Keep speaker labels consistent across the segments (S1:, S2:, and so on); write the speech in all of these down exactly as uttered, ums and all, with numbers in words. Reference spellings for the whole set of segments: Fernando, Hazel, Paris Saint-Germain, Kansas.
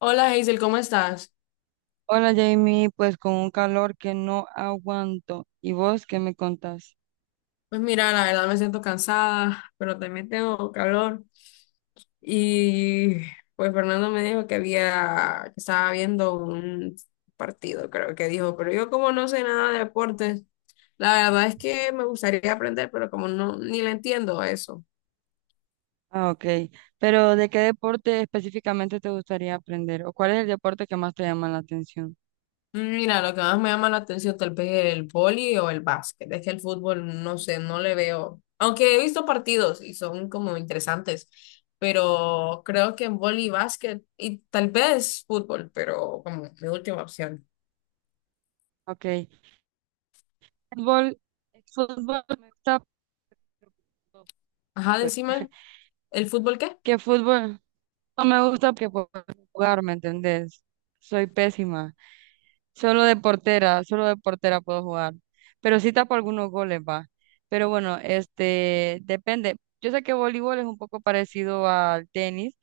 S1: Hola Hazel, ¿cómo estás?
S2: Hola Jamie, pues con un calor que no aguanto. ¿Y vos qué me contás?
S1: Pues mira, la verdad me siento cansada, pero también tengo calor. Y pues Fernando me dijo que había, que estaba viendo un partido, creo que dijo, pero yo como no sé nada de deportes, la verdad es que me gustaría aprender, pero como no, ni le entiendo a eso.
S2: Ah, ok. Pero ¿de qué deporte específicamente te gustaría aprender? ¿O cuál es el deporte que más te llama la atención?
S1: Mira, lo que más me llama la atención tal vez el vóley o el básquet. Es que el fútbol, no sé, no le veo. Aunque he visto partidos y son como interesantes, pero creo que en vóley y básquet y tal vez fútbol, pero como mi última opción.
S2: Ok. Fútbol, fútbol me gusta, pero,
S1: Ajá,
S2: pues,
S1: decime, ¿el fútbol qué?
S2: ¿qué fútbol? No me gusta porque puedo jugar, ¿me entendés? Soy pésima. Solo de portera, solo de portera puedo jugar. Pero sí tapo algunos goles, va. Pero bueno, este, depende. Yo sé que voleibol es un poco parecido al tenis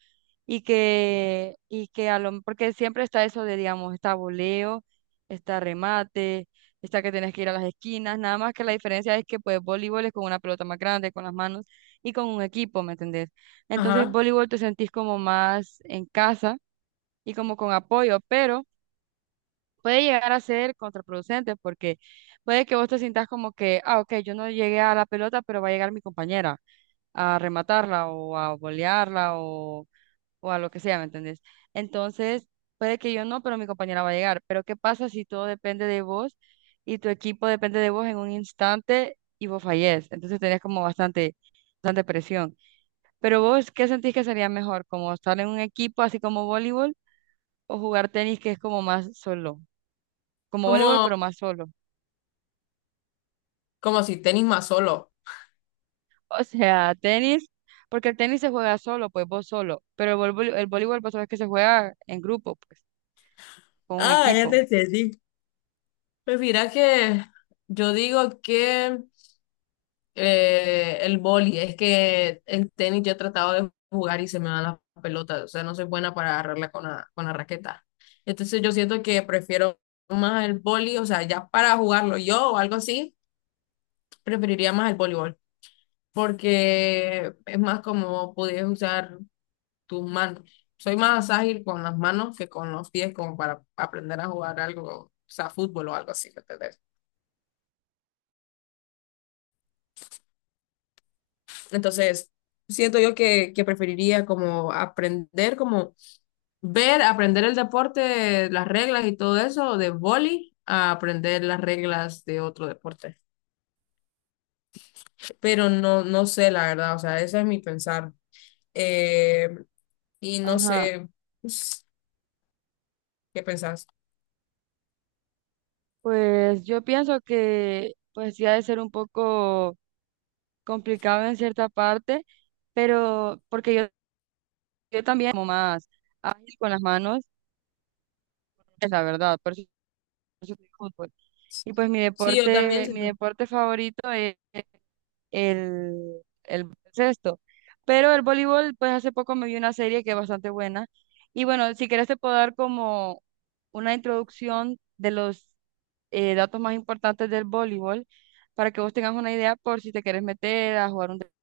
S2: y que, y que a lo, porque siempre está eso de, digamos, está voleo, está remate, está que tienes que ir a las esquinas, nada más que la diferencia es que pues voleibol es con una pelota más grande, con las manos y con un equipo, ¿me entendés? Entonces
S1: Ajá,
S2: voleibol te sentís como más en casa y como con apoyo, pero puede llegar a ser contraproducente porque puede que vos te sientas como que, ah, ok, yo no llegué a la pelota, pero va a llegar mi compañera a rematarla o a volearla o, o a lo que sea, ¿me entendés? Entonces, puede que yo no, pero mi compañera va a llegar. Pero ¿qué pasa si todo depende de vos y tu equipo depende de vos en un instante y vos fallés? Entonces tenés como bastante, bastante presión. Pero vos, ¿qué sentís que sería mejor? ¿Como estar en un equipo así como voleibol o jugar tenis que es como más solo? Como voleibol, pero
S1: como,
S2: más solo.
S1: como si tenis más solo.
S2: O sea, tenis, porque el tenis se juega solo, pues vos solo, pero el, volvo- el voleibol vos sabés que se juega en grupo, pues, con un
S1: Ah, ya te
S2: equipo.
S1: entendí. Pues mira que yo digo que eh, el boli, es que en tenis yo he tratado de jugar y se me van las pelotas, o sea, no soy buena para agarrarla con la, con la raqueta. Entonces yo siento que prefiero más el boli, o sea, ya para jugarlo yo o algo así, preferiría más el voleibol, porque es más como pudieras usar tus manos. Soy más ágil con las manos que con los pies, como para aprender a jugar algo, o sea, fútbol o algo así, ¿me entendés? Entonces, siento yo que, que preferiría como aprender como ver, aprender el deporte, las reglas y todo eso de vóley, a aprender las reglas de otro deporte. Pero no, no sé, la verdad, o sea, ese es mi pensar. Eh, y no
S2: Ajá.
S1: sé, pues, ¿qué pensás?
S2: Pues yo pienso que pues sí ha de ser un poco complicado en cierta parte, pero porque yo, yo también como más ágil con las manos, es la verdad, por eso, por eso juego fútbol. Y pues mi
S1: Sí, yo también.
S2: deporte, mi deporte favorito es el, el baloncesto. Pero el voleibol, pues hace poco me vi una serie que es bastante buena. Y bueno, si quieres te puedo dar como una introducción de los eh, datos más importantes del voleibol para que vos tengas una idea por si te quieres meter a jugar un deporte.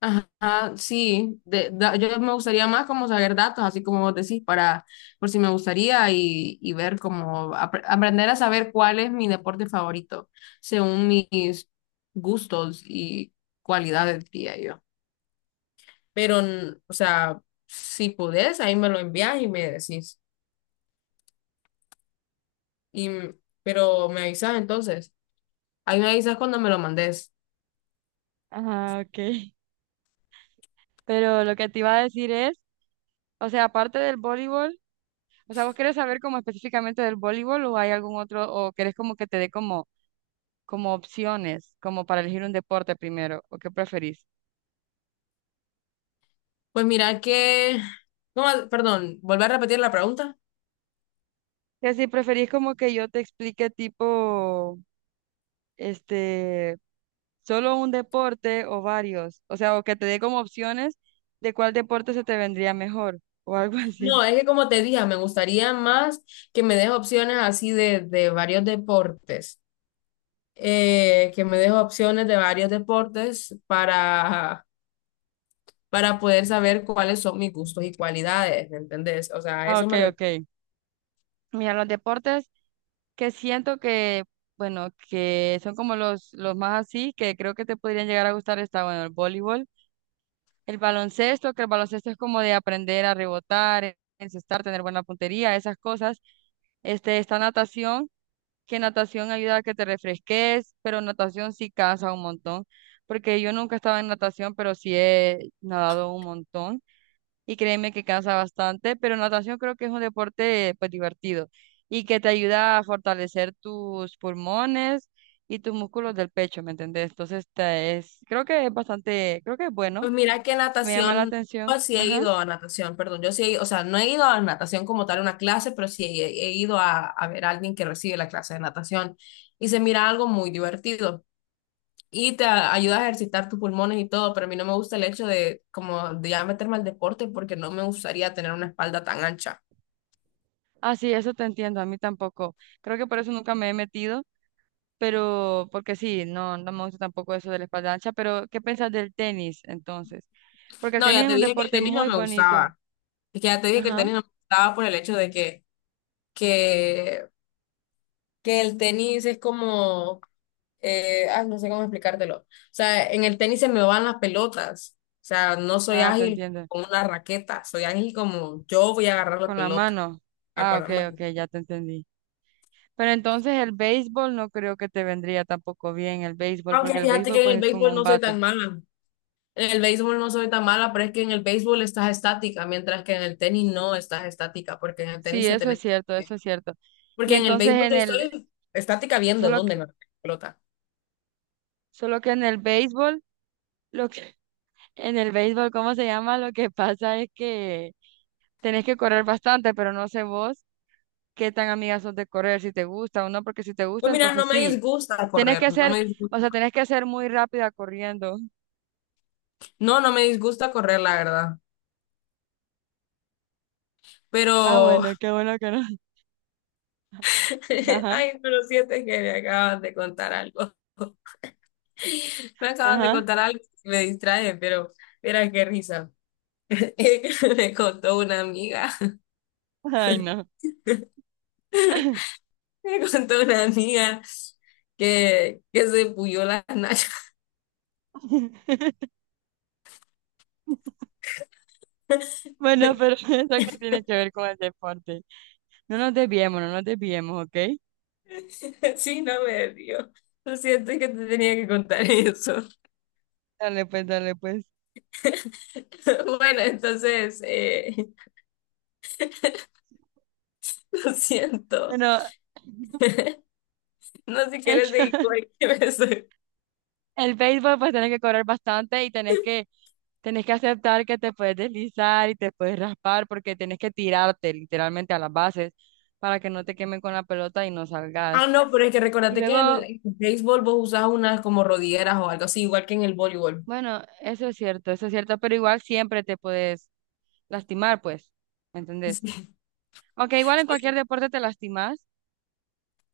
S1: Ajá, sí, de- da- yo me gustaría más como saber datos, así como vos decís, para, por si me gustaría y, y ver cómo apre- aprender a saber cuál es mi deporte favorito, según mis gustos y cualidades, diría yo. Pero, n- o sea, si podés, ahí me lo envías y me decís. Y, m- pero me avisas entonces, ahí me avisas cuando me lo mandes.
S2: Ajá, ok. Pero lo que te iba a decir es, o sea, aparte del voleibol, o sea, ¿vos querés saber como específicamente del voleibol o hay algún otro, o querés como que te dé como, como opciones, como para elegir un deporte primero, o qué preferís?
S1: Pues mira que, no, perdón, volver a repetir la pregunta.
S2: Y así preferís como que yo te explique tipo, este, solo un deporte o varios, o sea, o que te dé como opciones de cuál deporte se te vendría mejor o algo
S1: No,
S2: así.
S1: es que como te dije, me gustaría más que me des opciones así de, de varios deportes, eh, que me des opciones de varios deportes para, para poder saber cuáles son mis gustos y cualidades, ¿me entendés? O sea, a
S2: Ah,
S1: eso
S2: ok,
S1: me refiero.
S2: ok. Mira, los deportes que siento que, bueno, que son como los, los más así, que creo que te podrían llegar a gustar, está, bueno, el voleibol, el baloncesto, que el baloncesto es como de aprender a rebotar, encestar, tener buena puntería, esas cosas. Este, está natación que natación ayuda a que te refresques, pero natación sí cansa un montón, porque yo nunca estaba en natación, pero sí he nadado un montón y créeme que cansa bastante, pero natación creo que es un deporte pues divertido y que te ayuda a fortalecer tus pulmones y tus músculos del pecho, ¿me entendés? Entonces te es, creo que es bastante, creo que es bueno,
S1: Pues mira que
S2: me llama la
S1: natación,
S2: atención,
S1: yo sí he
S2: ajá.
S1: ido a natación, perdón, yo sí he ido, o sea, no he ido a natación como tal una clase, pero sí he, he ido a, a ver a alguien que recibe la clase de natación y se mira algo muy divertido. Y te a- ayuda a ejercitar tus pulmones y todo, pero a mí no me gusta el hecho de como de ya meterme al deporte porque no me gustaría tener una espalda tan ancha.
S2: Ah, sí, eso te entiendo, a mí tampoco. Creo que por eso nunca me he metido pero porque sí, no, no me gusta tampoco eso de la espalda ancha, pero ¿qué pensás del tenis entonces? Porque el
S1: No,
S2: tenis
S1: ya
S2: es
S1: te
S2: un
S1: dije que el
S2: deporte
S1: tenis no
S2: muy
S1: me
S2: bonito.
S1: gustaba. Es que ya te dije que el
S2: Ajá.
S1: tenis no me gustaba por el hecho de que, que, que el tenis es como, eh, ah, no sé cómo explicártelo. O sea, en el tenis se me van las pelotas. O sea, no soy
S2: Ah, te
S1: ágil
S2: entiendo.
S1: con una raqueta, soy ágil como yo voy a agarrar la
S2: Con la
S1: pelota.
S2: mano.
S1: La
S2: Ah,
S1: cual
S2: ok, ok, ya te entendí. Pero entonces el béisbol no creo que te vendría tampoco bien el béisbol,
S1: aunque
S2: porque el
S1: fíjate
S2: béisbol
S1: que en el
S2: pues es con
S1: béisbol
S2: un
S1: no soy
S2: bate.
S1: tan mala. En el béisbol no soy tan mala, pero es que en el béisbol estás estática, mientras que en el tenis no estás estática, porque en el
S2: Sí,
S1: tenis se
S2: eso es
S1: tenés.
S2: cierto, eso es cierto. Y
S1: Porque en el
S2: entonces
S1: béisbol
S2: en
S1: yo
S2: el,
S1: estoy estática viendo
S2: solo
S1: dónde
S2: que,
S1: me pelota.
S2: solo que en el béisbol, lo que, en el béisbol, ¿cómo se llama? Lo que pasa es que tenés que correr bastante, pero no sé vos, qué tan amigas sos de correr, si te gusta o no, porque si te
S1: Pues
S2: gusta,
S1: mira,
S2: entonces
S1: no me
S2: sí,
S1: disgusta
S2: tenés
S1: correr,
S2: que
S1: no
S2: ser,
S1: me disgusta.
S2: o sea, tenés que ser muy rápida corriendo.
S1: No, no me disgusta correr, la verdad.
S2: Ah,
S1: Pero,
S2: bueno, qué bueno que no.
S1: ay, pero siento que me acaban de contar algo. Me acaban de
S2: Ajá, ajá,
S1: contar algo que me distrae, pero mira qué risa. Me contó una amiga.
S2: ay, no.
S1: Me contó una amiga que, que se puyó las nachas.
S2: Bueno, pero ¿eso que tiene que ver con el deporte? No nos desviemos, no nos desviemos, ¿ok?
S1: Sí, no me dio. Lo siento, es que te tenía que contar eso.
S2: Dale pues, dale pues.
S1: Bueno, entonces, eh, lo siento.
S2: Bueno,
S1: No sé si quieres seguir con el que me soy.
S2: el béisbol pues tenés que correr bastante y tenés que Tenés que aceptar que te puedes deslizar y te puedes raspar porque tenés que tirarte literalmente a las bases para que no te quemen con la pelota y no
S1: Ah,
S2: salgas.
S1: no, pero es que
S2: Y
S1: recordate que en
S2: luego,
S1: el béisbol vos usás unas como rodilleras o algo así, igual que en el voleibol.
S2: bueno, eso es cierto, eso es cierto, pero igual siempre te puedes lastimar, pues, ¿me entendés? Aunque igual en cualquier
S1: Sí.
S2: deporte te lastimas,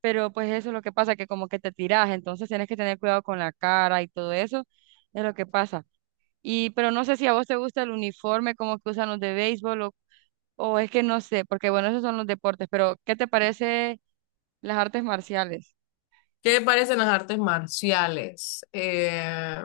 S2: pero pues eso es lo que pasa, que como que te tiras, entonces tienes que tener cuidado con la cara y todo eso, es lo que pasa. Y, pero no sé si a vos te gusta el uniforme como que usan los de béisbol o O es que no sé, porque bueno, esos son los deportes, pero ¿qué te parece las artes marciales?
S1: ¿Qué me parecen las artes marciales? Eh,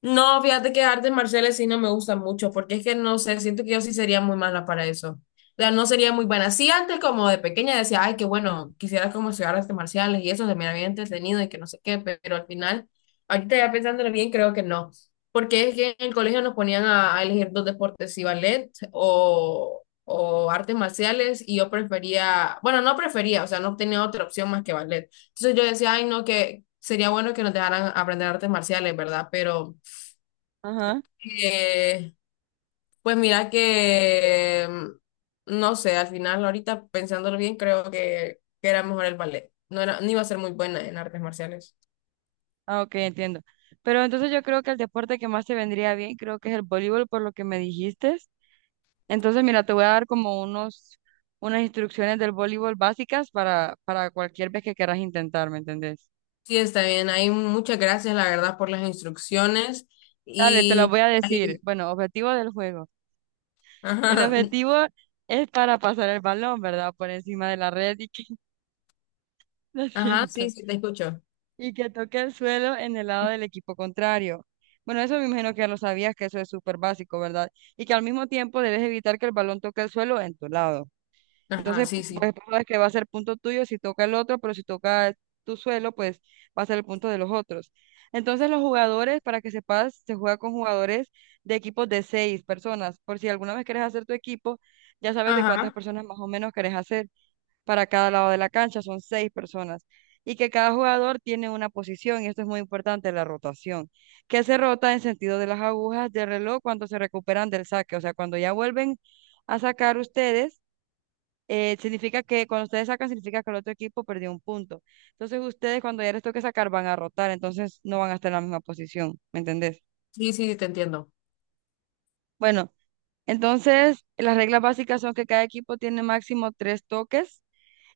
S1: No, fíjate que artes marciales sí no me gusta mucho, porque es que no sé, siento que yo sí sería muy mala para eso. O sea, no sería muy buena. Sí, antes como de pequeña decía, ay, qué bueno, quisiera como estudiar artes marciales y eso se me había entretenido y que no sé qué, pe- pero al final, ahorita ya pensándolo bien, creo que no. Porque es que en el colegio nos ponían a, a elegir dos deportes, si ballet o, o artes marciales, y yo prefería, bueno, no prefería, o sea, no tenía otra opción más que ballet. Entonces yo decía, ay, no, que sería bueno que nos dejaran aprender artes marciales, ¿verdad? Pero...
S2: Ajá.
S1: Eh, pues mira que, mm, no sé, al final ahorita pensándolo bien, creo que, que era mejor el ballet. No era, no iba a ser muy buena en artes marciales.
S2: Ah, ok, entiendo. Pero entonces yo creo que el deporte que más te vendría bien, creo que es el voleibol, por lo que me dijiste. Entonces, mira, te voy a dar como unos, unas instrucciones del voleibol básicas para, para cualquier vez que quieras intentar, ¿me entendés?
S1: Sí, está bien. Hay muchas gracias, la verdad, por las instrucciones.
S2: Dale, te las
S1: Y,
S2: voy a decir.
S1: ahí-
S2: Bueno, objetivo del juego. El
S1: ajá,
S2: objetivo es para pasar el balón, ¿verdad? Por encima de la red y que lo
S1: ajá, sí,
S2: siento.
S1: sí, te escucho.
S2: Y que toque el suelo en el lado del equipo contrario. Bueno, eso me imagino que ya lo sabías, que eso es súper básico, ¿verdad? Y que al mismo tiempo debes evitar que el balón toque el suelo en tu lado.
S1: Ajá,
S2: Entonces,
S1: sí,
S2: pu-
S1: sí.
S2: pues tú sabes que va a ser punto tuyo si toca el otro, pero si toca tu suelo, pues va a ser el punto de los otros. Entonces, los jugadores, para que sepas, se juega con jugadores de equipos de seis personas. Por si alguna vez quieres hacer tu equipo, ya sabes de cuántas
S1: Ajá,
S2: personas más o menos querés hacer para cada lado de la cancha, son seis personas, y que cada jugador tiene una posición, y esto es muy importante, la rotación, que se rota en sentido de las agujas del reloj cuando se recuperan del saque, o sea, cuando ya vuelven a sacar ustedes, eh, significa que cuando ustedes sacan, significa que el otro equipo perdió un punto. Entonces ustedes cuando ya les toque sacar van a rotar, entonces no van a estar en la misma posición, ¿me entendés?
S1: sí, sí, te entiendo.
S2: Bueno, entonces las reglas básicas son que cada equipo tiene máximo tres toques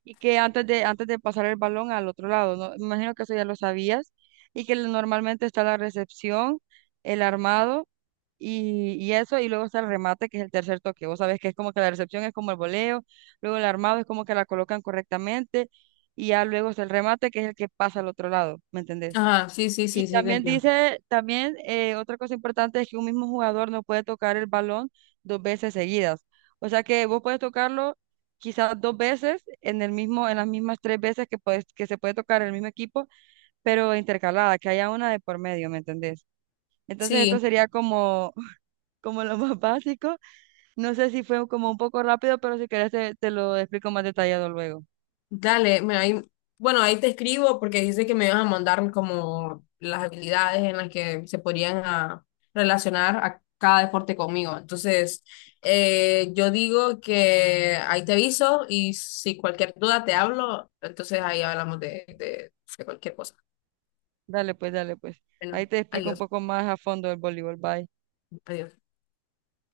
S2: y que antes de, antes de pasar el balón al otro lado, ¿no? Me imagino que eso ya lo sabías, y que normalmente está la recepción, el armado y, y eso, y luego está el remate, que es el tercer toque. Vos sabés que es como que la recepción es como el voleo, luego el armado es como que la colocan correctamente, y ya luego está el remate, que es el que pasa al otro lado, ¿me entendés?
S1: Ajá, sí, sí,
S2: Y
S1: sí, sí, te
S2: también
S1: entiendo.
S2: dice, también eh, otra cosa importante es que un mismo jugador no puede tocar el balón dos veces seguidas. O sea que vos puedes tocarlo quizás dos veces en el mismo, en las mismas tres veces que puedes, que se puede tocar el mismo equipo, pero intercalada, que haya una de por medio, ¿me entendés? Entonces esto
S1: Sí.
S2: sería como, como lo más básico. No sé si fue como un poco rápido, pero si querés te, te lo explico más detallado luego.
S1: Dale, me, ahí, bueno, ahí te escribo porque dice que me vas a mandar como las habilidades en las que se podrían a- relacionar a cada deporte conmigo. Entonces, eh, yo digo que ahí te aviso y si cualquier duda te hablo, entonces ahí hablamos de, de de cualquier cosa.
S2: Dale pues, dale pues. Ahí
S1: Bueno,
S2: te explico un
S1: adiós,
S2: poco más a fondo el voleibol. Bye.
S1: adiós.